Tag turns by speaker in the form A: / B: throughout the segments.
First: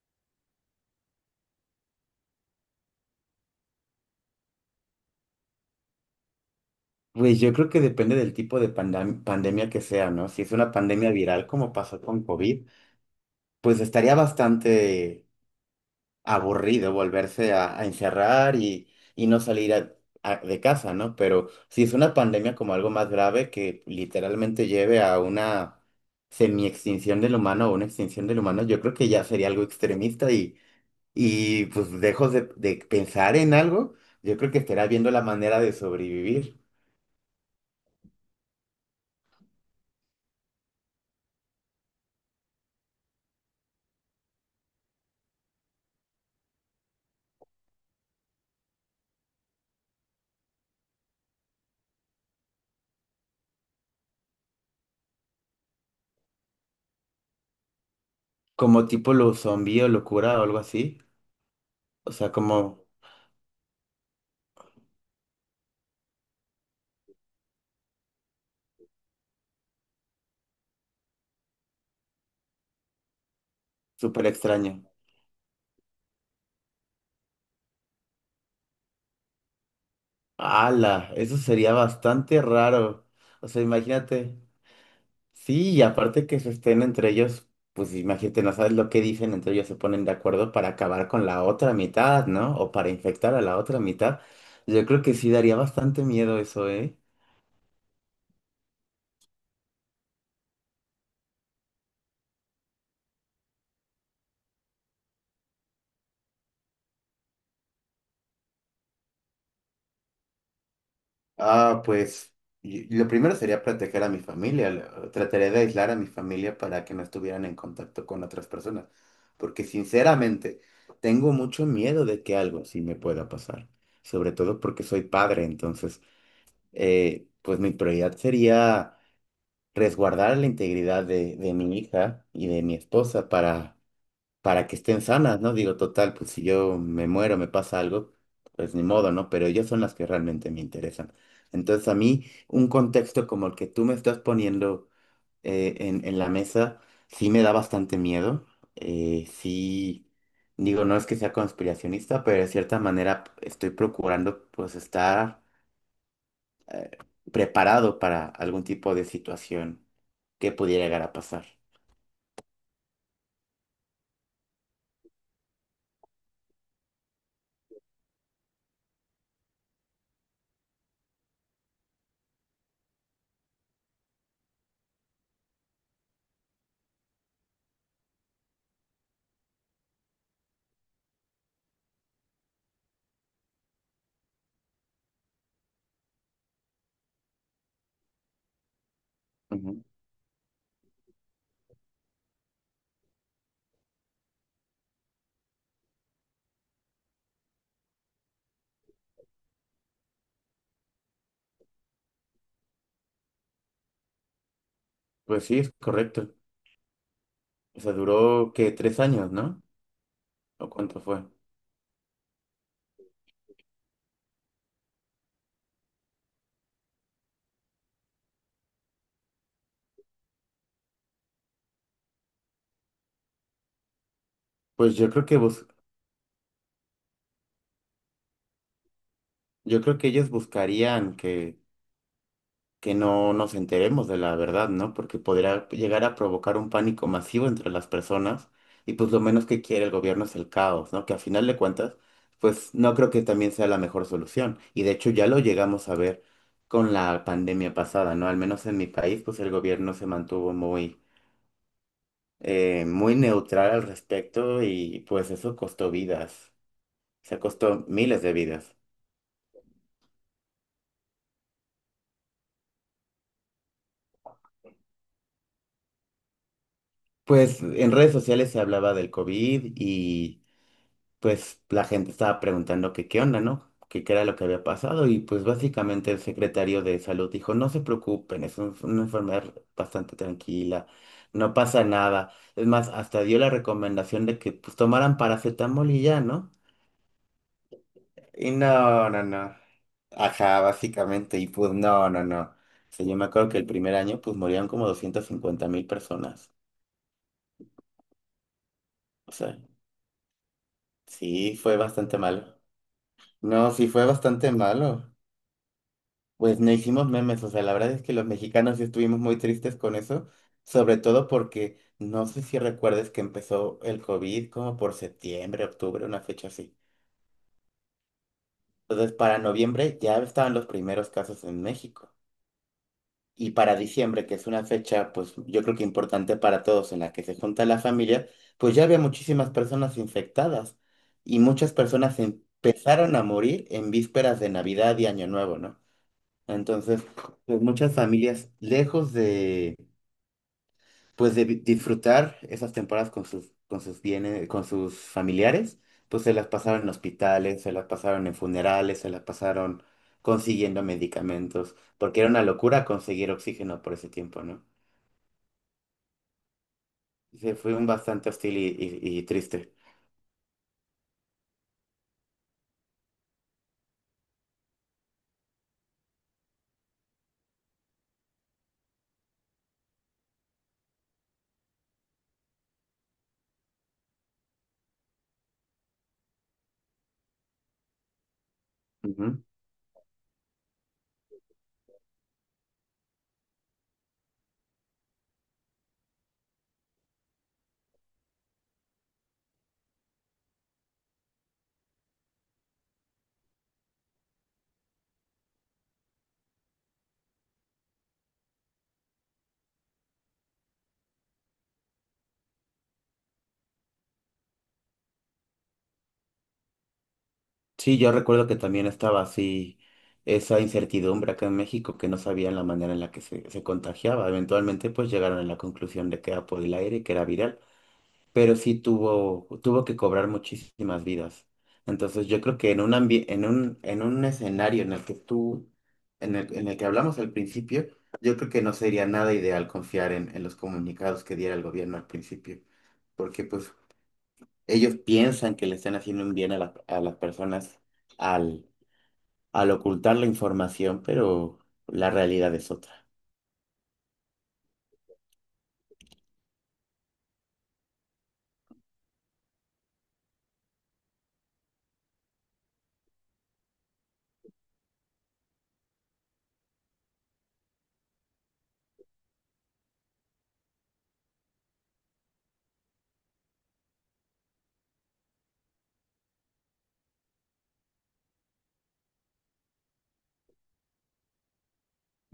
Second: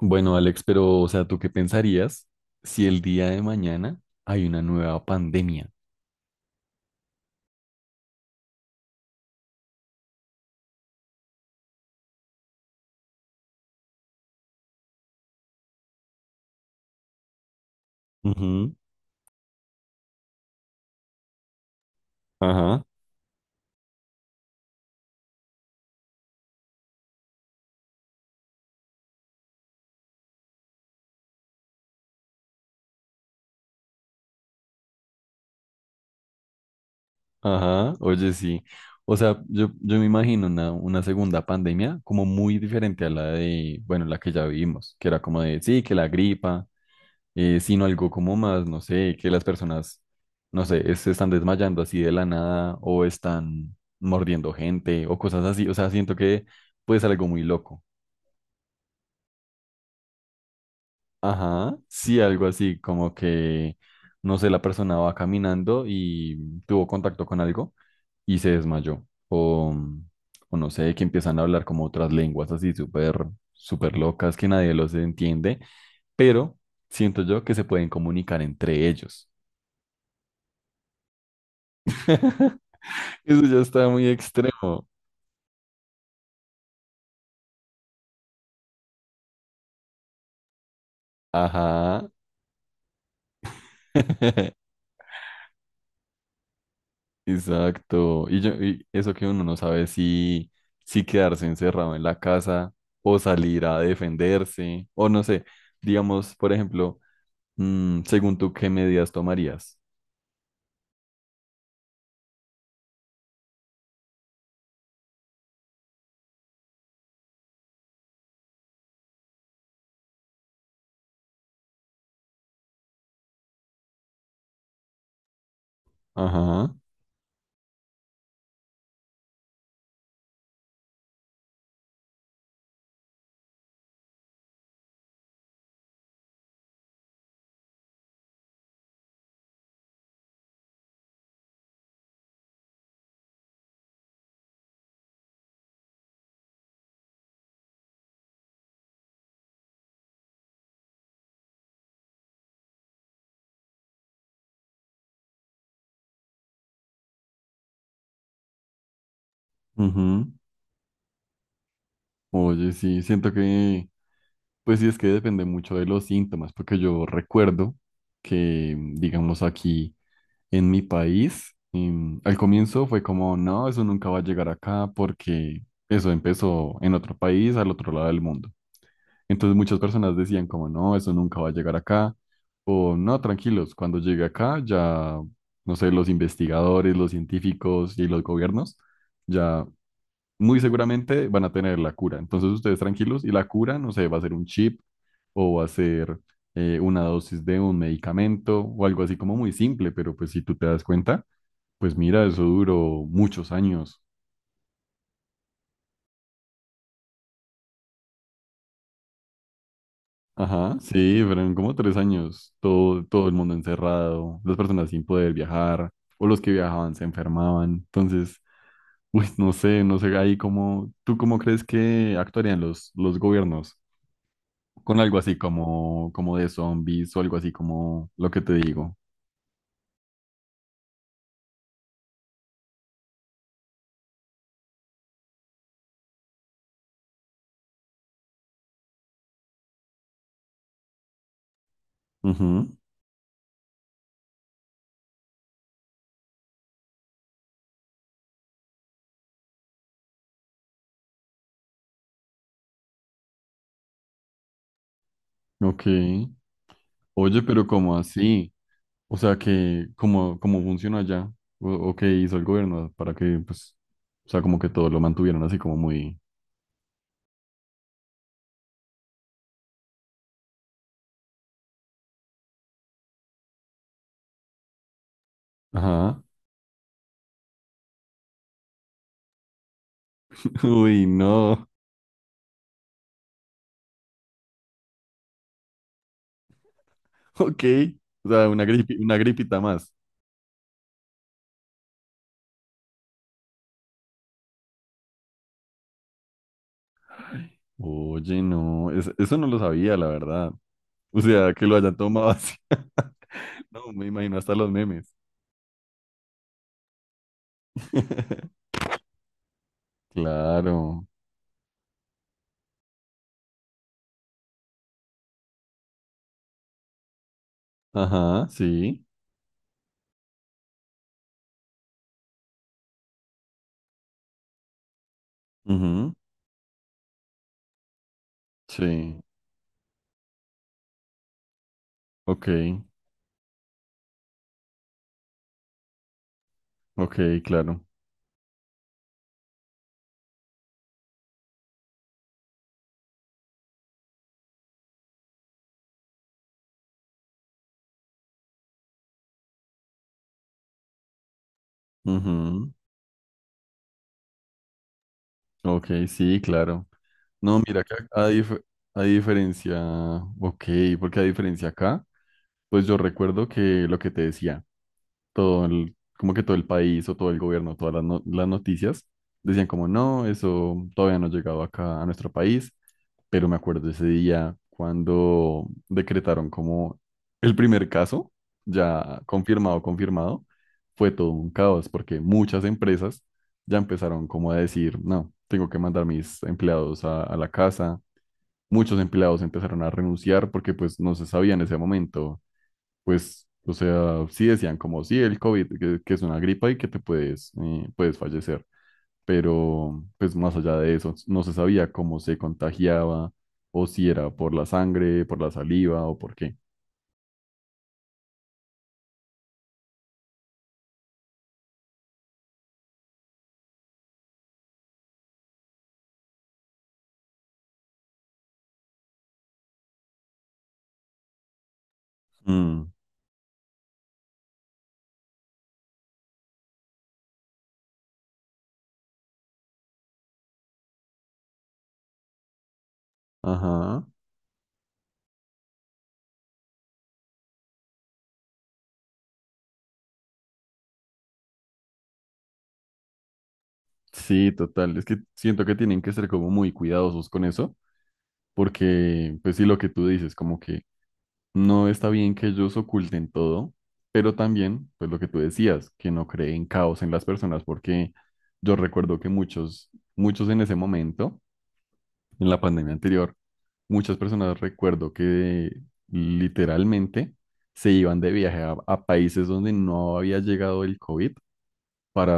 A: Bueno, Alex, pero, o sea, ¿tú qué pensarías si el día de mañana hay una nueva pandemia?
B: Pues yo creo que depende del tipo de pandemia que sea, ¿no? Si es una pandemia viral como pasó con COVID, pues estaría bastante aburrido volverse a encerrar
A: Ujú.
B: y no de casa, ¿no? Pero si es una pandemia como
A: Ajá.
B: algo más grave que literalmente lleve a una semi-extinción del humano o una extinción del humano, yo creo que ya sería algo extremista y pues dejo de pensar en algo, yo creo que estará viendo la manera de sobrevivir.
A: Ajá, oye, sí. O sea, yo me imagino una segunda pandemia como muy diferente a la de, bueno, la que ya vivimos, que era como de, sí, que la gripa, sino algo como más, no sé, que las personas, no sé, se están desmayando así de la nada o están mordiendo gente o cosas así. O sea, siento que puede ser algo muy loco.
B: Como tipo lo zombie o locura o algo así.
A: Ajá,
B: O
A: sí,
B: sea,
A: algo así,
B: como
A: como que, no sé, la persona va caminando y tuvo contacto con algo y se desmayó. O, o no sé, que empiezan a hablar como otras lenguas así súper, súper
B: súper
A: locas que nadie
B: extraño.
A: los entiende, pero siento yo que se pueden comunicar entre ellos.
B: ¡Hala! Eso sería bastante raro.
A: Eso
B: O
A: ya
B: sea,
A: está muy
B: imagínate.
A: extremo.
B: Sí, y aparte que se estén entre ellos, pues imagínate, no sabes lo que dicen, entre ellos se ponen de acuerdo para acabar con la otra
A: Ajá.
B: mitad, ¿no? O para infectar a la otra mitad. Yo creo que sí daría bastante miedo eso, ¿eh?
A: Exacto. Y, yo, y eso que uno no sabe si, si quedarse encerrado en la casa o salir a defenderse o no sé, digamos, por ejemplo, según tú, ¿qué medidas tomarías?
B: Ah, pues y lo primero sería proteger a mi familia. Trataré de aislar a mi familia para que no estuvieran en contacto con otras personas. Porque sinceramente, tengo mucho miedo de que algo sí me pueda pasar. Sobre todo porque soy padre. Entonces,
A: Ajá.
B: pues mi prioridad sería resguardar la integridad de mi hija y de mi esposa para que estén sanas, ¿no? Digo, total, pues si yo me muero, me pasa algo, pues ni modo, ¿no? Pero ellas son las que realmente me interesan. Entonces, a mí, un contexto como el que tú me estás poniendo en la mesa, sí me da bastante miedo. Sí, digo, no es que sea conspiracionista, pero de cierta manera estoy procurando, pues, estar eh, preparado para algún tipo de situación
A: Ujú.
B: que pudiera llegar a pasar.
A: Oye, sí, siento que, pues sí, es que depende mucho de los síntomas, porque yo recuerdo que, digamos, aquí en mi país, al comienzo fue como, no, eso nunca va a llegar acá porque eso empezó en otro país, al otro lado del mundo. Entonces muchas personas decían como, no, eso nunca va a llegar acá, o no, tranquilos, cuando llegue acá ya, no sé, los investigadores, los científicos y los gobiernos ya
B: Ujú.
A: muy seguramente van a tener la cura. Entonces ustedes tranquilos y la cura, no sé, va a ser un chip o va a ser una dosis de un medicamento o algo así como muy simple, pero pues si tú te das cuenta, pues mira, eso duró muchos años.
B: Pues sí, es correcto. O sea, duró que 3 años, ¿no? ¿O
A: Ajá,
B: cuánto fue?
A: sí, fueron como tres años, todo el mundo encerrado, las personas sin poder viajar, o los que viajaban se enfermaban. Entonces, uy, no sé, no sé ahí cómo, ¿tú cómo crees que actuarían los gobiernos
B: Pues
A: con
B: yo
A: algo
B: creo
A: así
B: que bus-
A: como, como de zombies o algo así como lo que te digo?
B: yo creo que ellos buscarían que no nos enteremos de la verdad, ¿no? Porque podría llegar a provocar un pánico masivo entre las personas y pues lo menos que quiere el gobierno es el caos, ¿no? Que a final de cuentas,
A: Ujú.
B: pues no creo que también sea la mejor solución. Y de hecho ya lo llegamos a ver con la pandemia pasada, ¿no? Al menos en mi país, pues el gobierno se mantuvo muy, muy neutral al respecto y pues eso
A: Ok.
B: costó vidas,
A: Oye,
B: se
A: pero
B: costó
A: ¿cómo
B: miles de
A: así?
B: vidas.
A: O sea, que, ¿cómo, cómo funciona allá? O qué hizo el gobierno para que, pues, o sea, como que todo lo mantuvieron así como muy...?
B: Pues en redes sociales se hablaba del COVID y pues la gente estaba preguntando que qué onda, ¿no? Que qué era lo que había pasado y pues básicamente
A: Ajá.
B: el secretario de salud dijo, no se preocupen, es una enfermedad bastante tranquila,
A: Uy,
B: no
A: no.
B: pasa nada. Es más, hasta dio la recomendación de que pues tomaran paracetamol y ya, ¿no?
A: Ok. O sea,
B: Y no,
A: una
B: no, no.
A: gripita más.
B: Ajá, básicamente, y pues no, no, no. O sea, yo me acuerdo que el primer año pues morían como 250,000 personas.
A: Oye, no.
B: O
A: Eso no lo
B: sea,
A: sabía, la verdad. O sea,
B: sí,
A: que lo
B: fue
A: hayan
B: bastante
A: tomado así.
B: malo. No,
A: No,
B: sí
A: me
B: fue
A: imagino hasta
B: bastante
A: los memes.
B: malo. Pues no hicimos memes, o sea, la verdad es que los mexicanos sí estuvimos muy tristes con eso, sobre
A: Claro.
B: todo porque no sé si recuerdes que empezó el COVID como por septiembre, octubre, una fecha así.
A: Ajá, sí.
B: Entonces, para noviembre ya estaban los primeros casos en México. Y para diciembre, que es una fecha, pues yo creo que
A: Ujú.
B: importante para todos, en la que se junta la familia, pues ya había
A: Sí.
B: muchísimas personas infectadas y muchas personas
A: Ok.
B: empezaron a morir en vísperas de Navidad y Año Nuevo, ¿no? Entonces,
A: Ok,
B: pues
A: claro.
B: muchas familias, lejos de, disfrutar esas temporadas con sus bienes, con sus familiares, pues se las pasaron en hospitales, se las pasaron en funerales, se las pasaron consiguiendo medicamentos, porque era una
A: Ujú.
B: locura conseguir oxígeno por ese tiempo, ¿no?
A: Ok, sí, claro.
B: Se
A: No,
B: fue
A: mira,
B: un
A: que a,
B: bastante hostil y,
A: a
B: y triste.
A: diferencia. Ok, porque a diferencia acá. Pues yo recuerdo que lo que te decía, todo el, como que todo el país o todo el gobierno, todas las noticias, decían como, no, eso todavía no ha llegado acá a nuestro país, pero me acuerdo ese día cuando decretaron como el primer caso, ya confirmado, fue todo un caos porque muchas empresas ya empezaron como a decir, no, tengo que mandar mis empleados a la casa. Muchos empleados empezaron a renunciar porque pues no se sabía en ese momento pues, o sea, sí decían como, sí, el COVID, que es una gripa y que te puedes, puedes fallecer, pero pues más allá de eso, no se sabía cómo se contagiaba o si era por la sangre, por la saliva o por qué.
B: Sí, yo recuerdo que también estaba así esa incertidumbre acá en México que no sabían la manera en la que se contagiaba. Eventualmente pues llegaron a la conclusión de que era por el aire y que era viral, pero sí tuvo, tuvo que cobrar muchísimas vidas. Entonces yo creo que
A: Mm,
B: en un escenario en el que tú, en el que hablamos al principio, yo creo que no sería nada ideal confiar en los comunicados que diera el gobierno al principio, porque pues
A: ajá,
B: ellos piensan que le están haciendo un bien a las personas al ocultar la información, pero la realidad es otra.
A: sí, total, es que siento que tienen que ser como muy cuidadosos con eso, porque pues sí, lo que tú dices, como que no está bien que ellos oculten todo, pero también, pues lo que tú decías, que no creen caos en las personas, porque yo recuerdo que muchos en ese momento, en la pandemia anterior, muchas personas recuerdo que literalmente se iban de viaje a países donde no había llegado el COVID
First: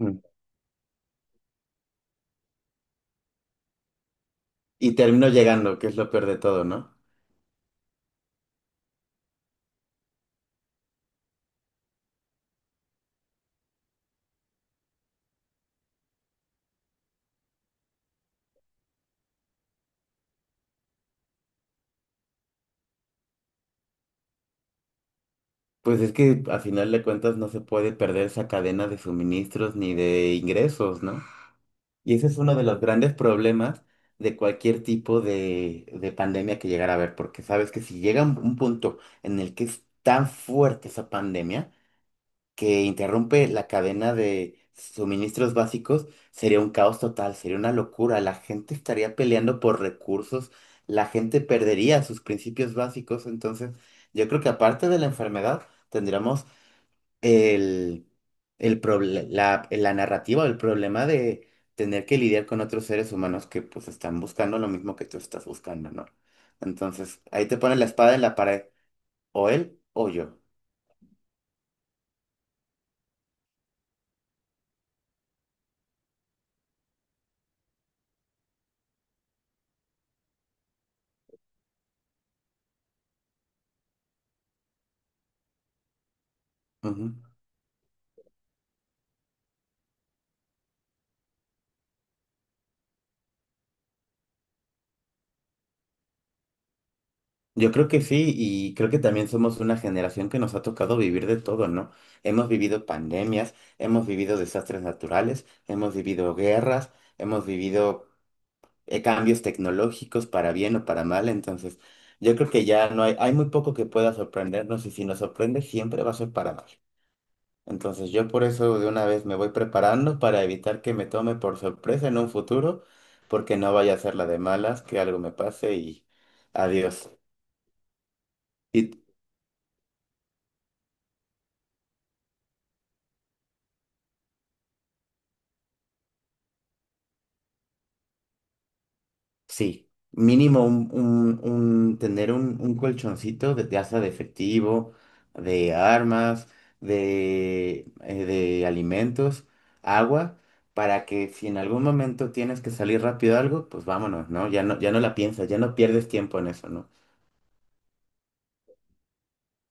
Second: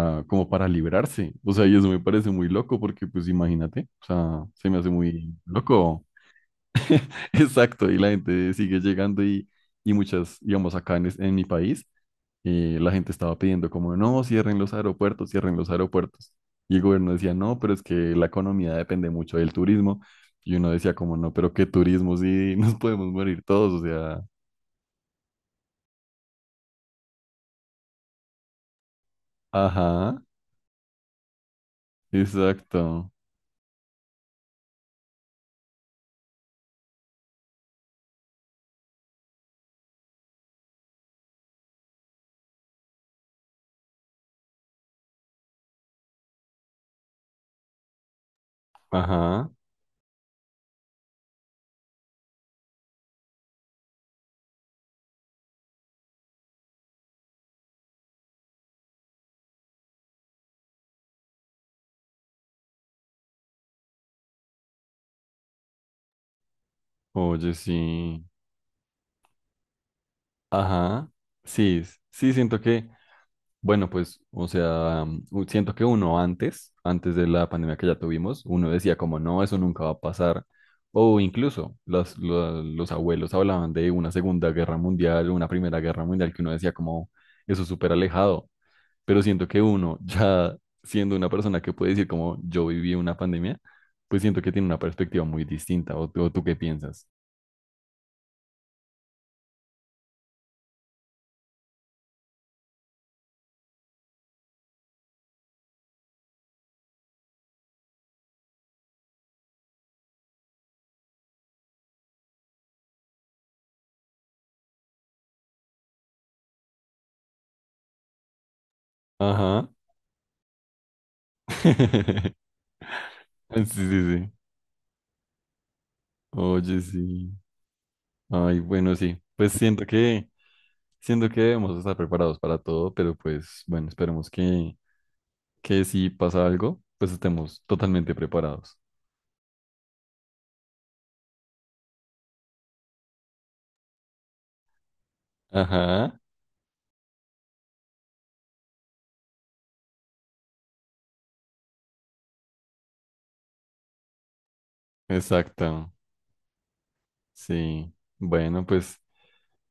B: Mm.
A: como para librarse. O sea, y eso me parece muy loco, porque pues imagínate, o sea, se me hace
B: Y termino
A: muy
B: llegando, que es
A: loco.
B: lo peor de todo, ¿no?
A: Exacto, y la gente sigue llegando y muchas, digamos, en mi país, la gente estaba pidiendo como, no, cierren los aeropuertos, cierren los aeropuertos. Y el gobierno decía, no, pero es que la economía depende mucho del turismo. Y uno decía como, no, pero qué turismo, sí, nos podemos morir todos, o sea,
B: Pues es que a final de cuentas no se puede perder esa cadena de suministros ni
A: ajá,
B: de ingresos, ¿no? Y ese es uno de los
A: exacto,
B: grandes problemas de cualquier tipo de pandemia que llegara a haber, porque sabes que si llega un punto en el que es tan fuerte esa pandemia, que interrumpe la cadena de suministros básicos, sería un caos total, sería una locura. La gente estaría
A: ajá,
B: peleando por recursos, la gente perdería sus principios básicos. Entonces, yo creo que aparte de la enfermedad, tendríamos el, la narrativa, el problema de tener que lidiar con otros seres humanos que pues están buscando lo mismo que tú estás buscando, ¿no? Entonces, ahí
A: oye,
B: te pones la espada en
A: sí,
B: la pared, o él o yo.
A: ajá, sí, sí, siento que bueno, pues, o sea, siento que uno antes, antes de la pandemia que ya tuvimos, uno decía como, no, eso nunca va a pasar. O incluso los abuelos hablaban de una Segunda Guerra Mundial, una Primera Guerra Mundial, que uno decía como, eso es súper alejado. Pero siento que uno, ya siendo una persona que puede decir como, yo viví una pandemia, pues siento que tiene una perspectiva muy distinta. ¿O, o tú qué piensas?
B: Yo creo que sí, y creo que también somos una generación que nos ha tocado vivir de todo, ¿no? Hemos vivido pandemias, hemos vivido desastres naturales, hemos vivido guerras, hemos vivido cambios tecnológicos para bien o para mal, entonces yo creo que ya no hay, hay muy poco que pueda sorprendernos y si nos sorprende siempre va a ser para mal. Entonces yo por eso de una vez me voy
A: Ajá.
B: preparando para evitar que me tome por sorpresa en un futuro, porque
A: Sí,
B: no
A: sí,
B: vaya a ser la
A: sí.
B: de malas, que algo me pase y
A: Oye,
B: adiós.
A: sí. Ay, bueno,
B: ¿Y
A: sí. Pues siento que... Siento que debemos estar preparados para todo, pero pues bueno, esperemos que si pasa algo, pues estemos totalmente preparados.
B: Sí, mínimo un, tener un colchoncito de hasta de efectivo, de
A: Ajá,
B: armas, de alimentos, agua, para que si en algún momento tienes que salir rápido a algo, pues vámonos, ¿no? Ya no, ya no la piensas, ya no
A: exacto.
B: pierdes tiempo en eso, ¿no?
A: Sí. Bueno, pues,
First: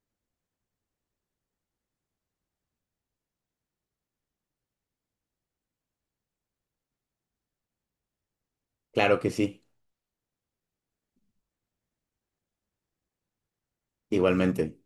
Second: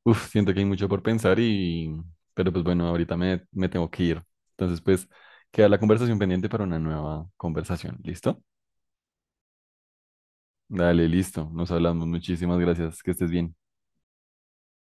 A: uf, siento que hay mucho por pensar y, pero pues bueno, ahorita me tengo que ir. Entonces, pues, queda la conversación pendiente para una nueva conversación. ¿Listo?
B: Claro que sí,
A: Dale, listo. Nos hablamos. Muchísimas gracias. Que estés bien.
B: igualmente.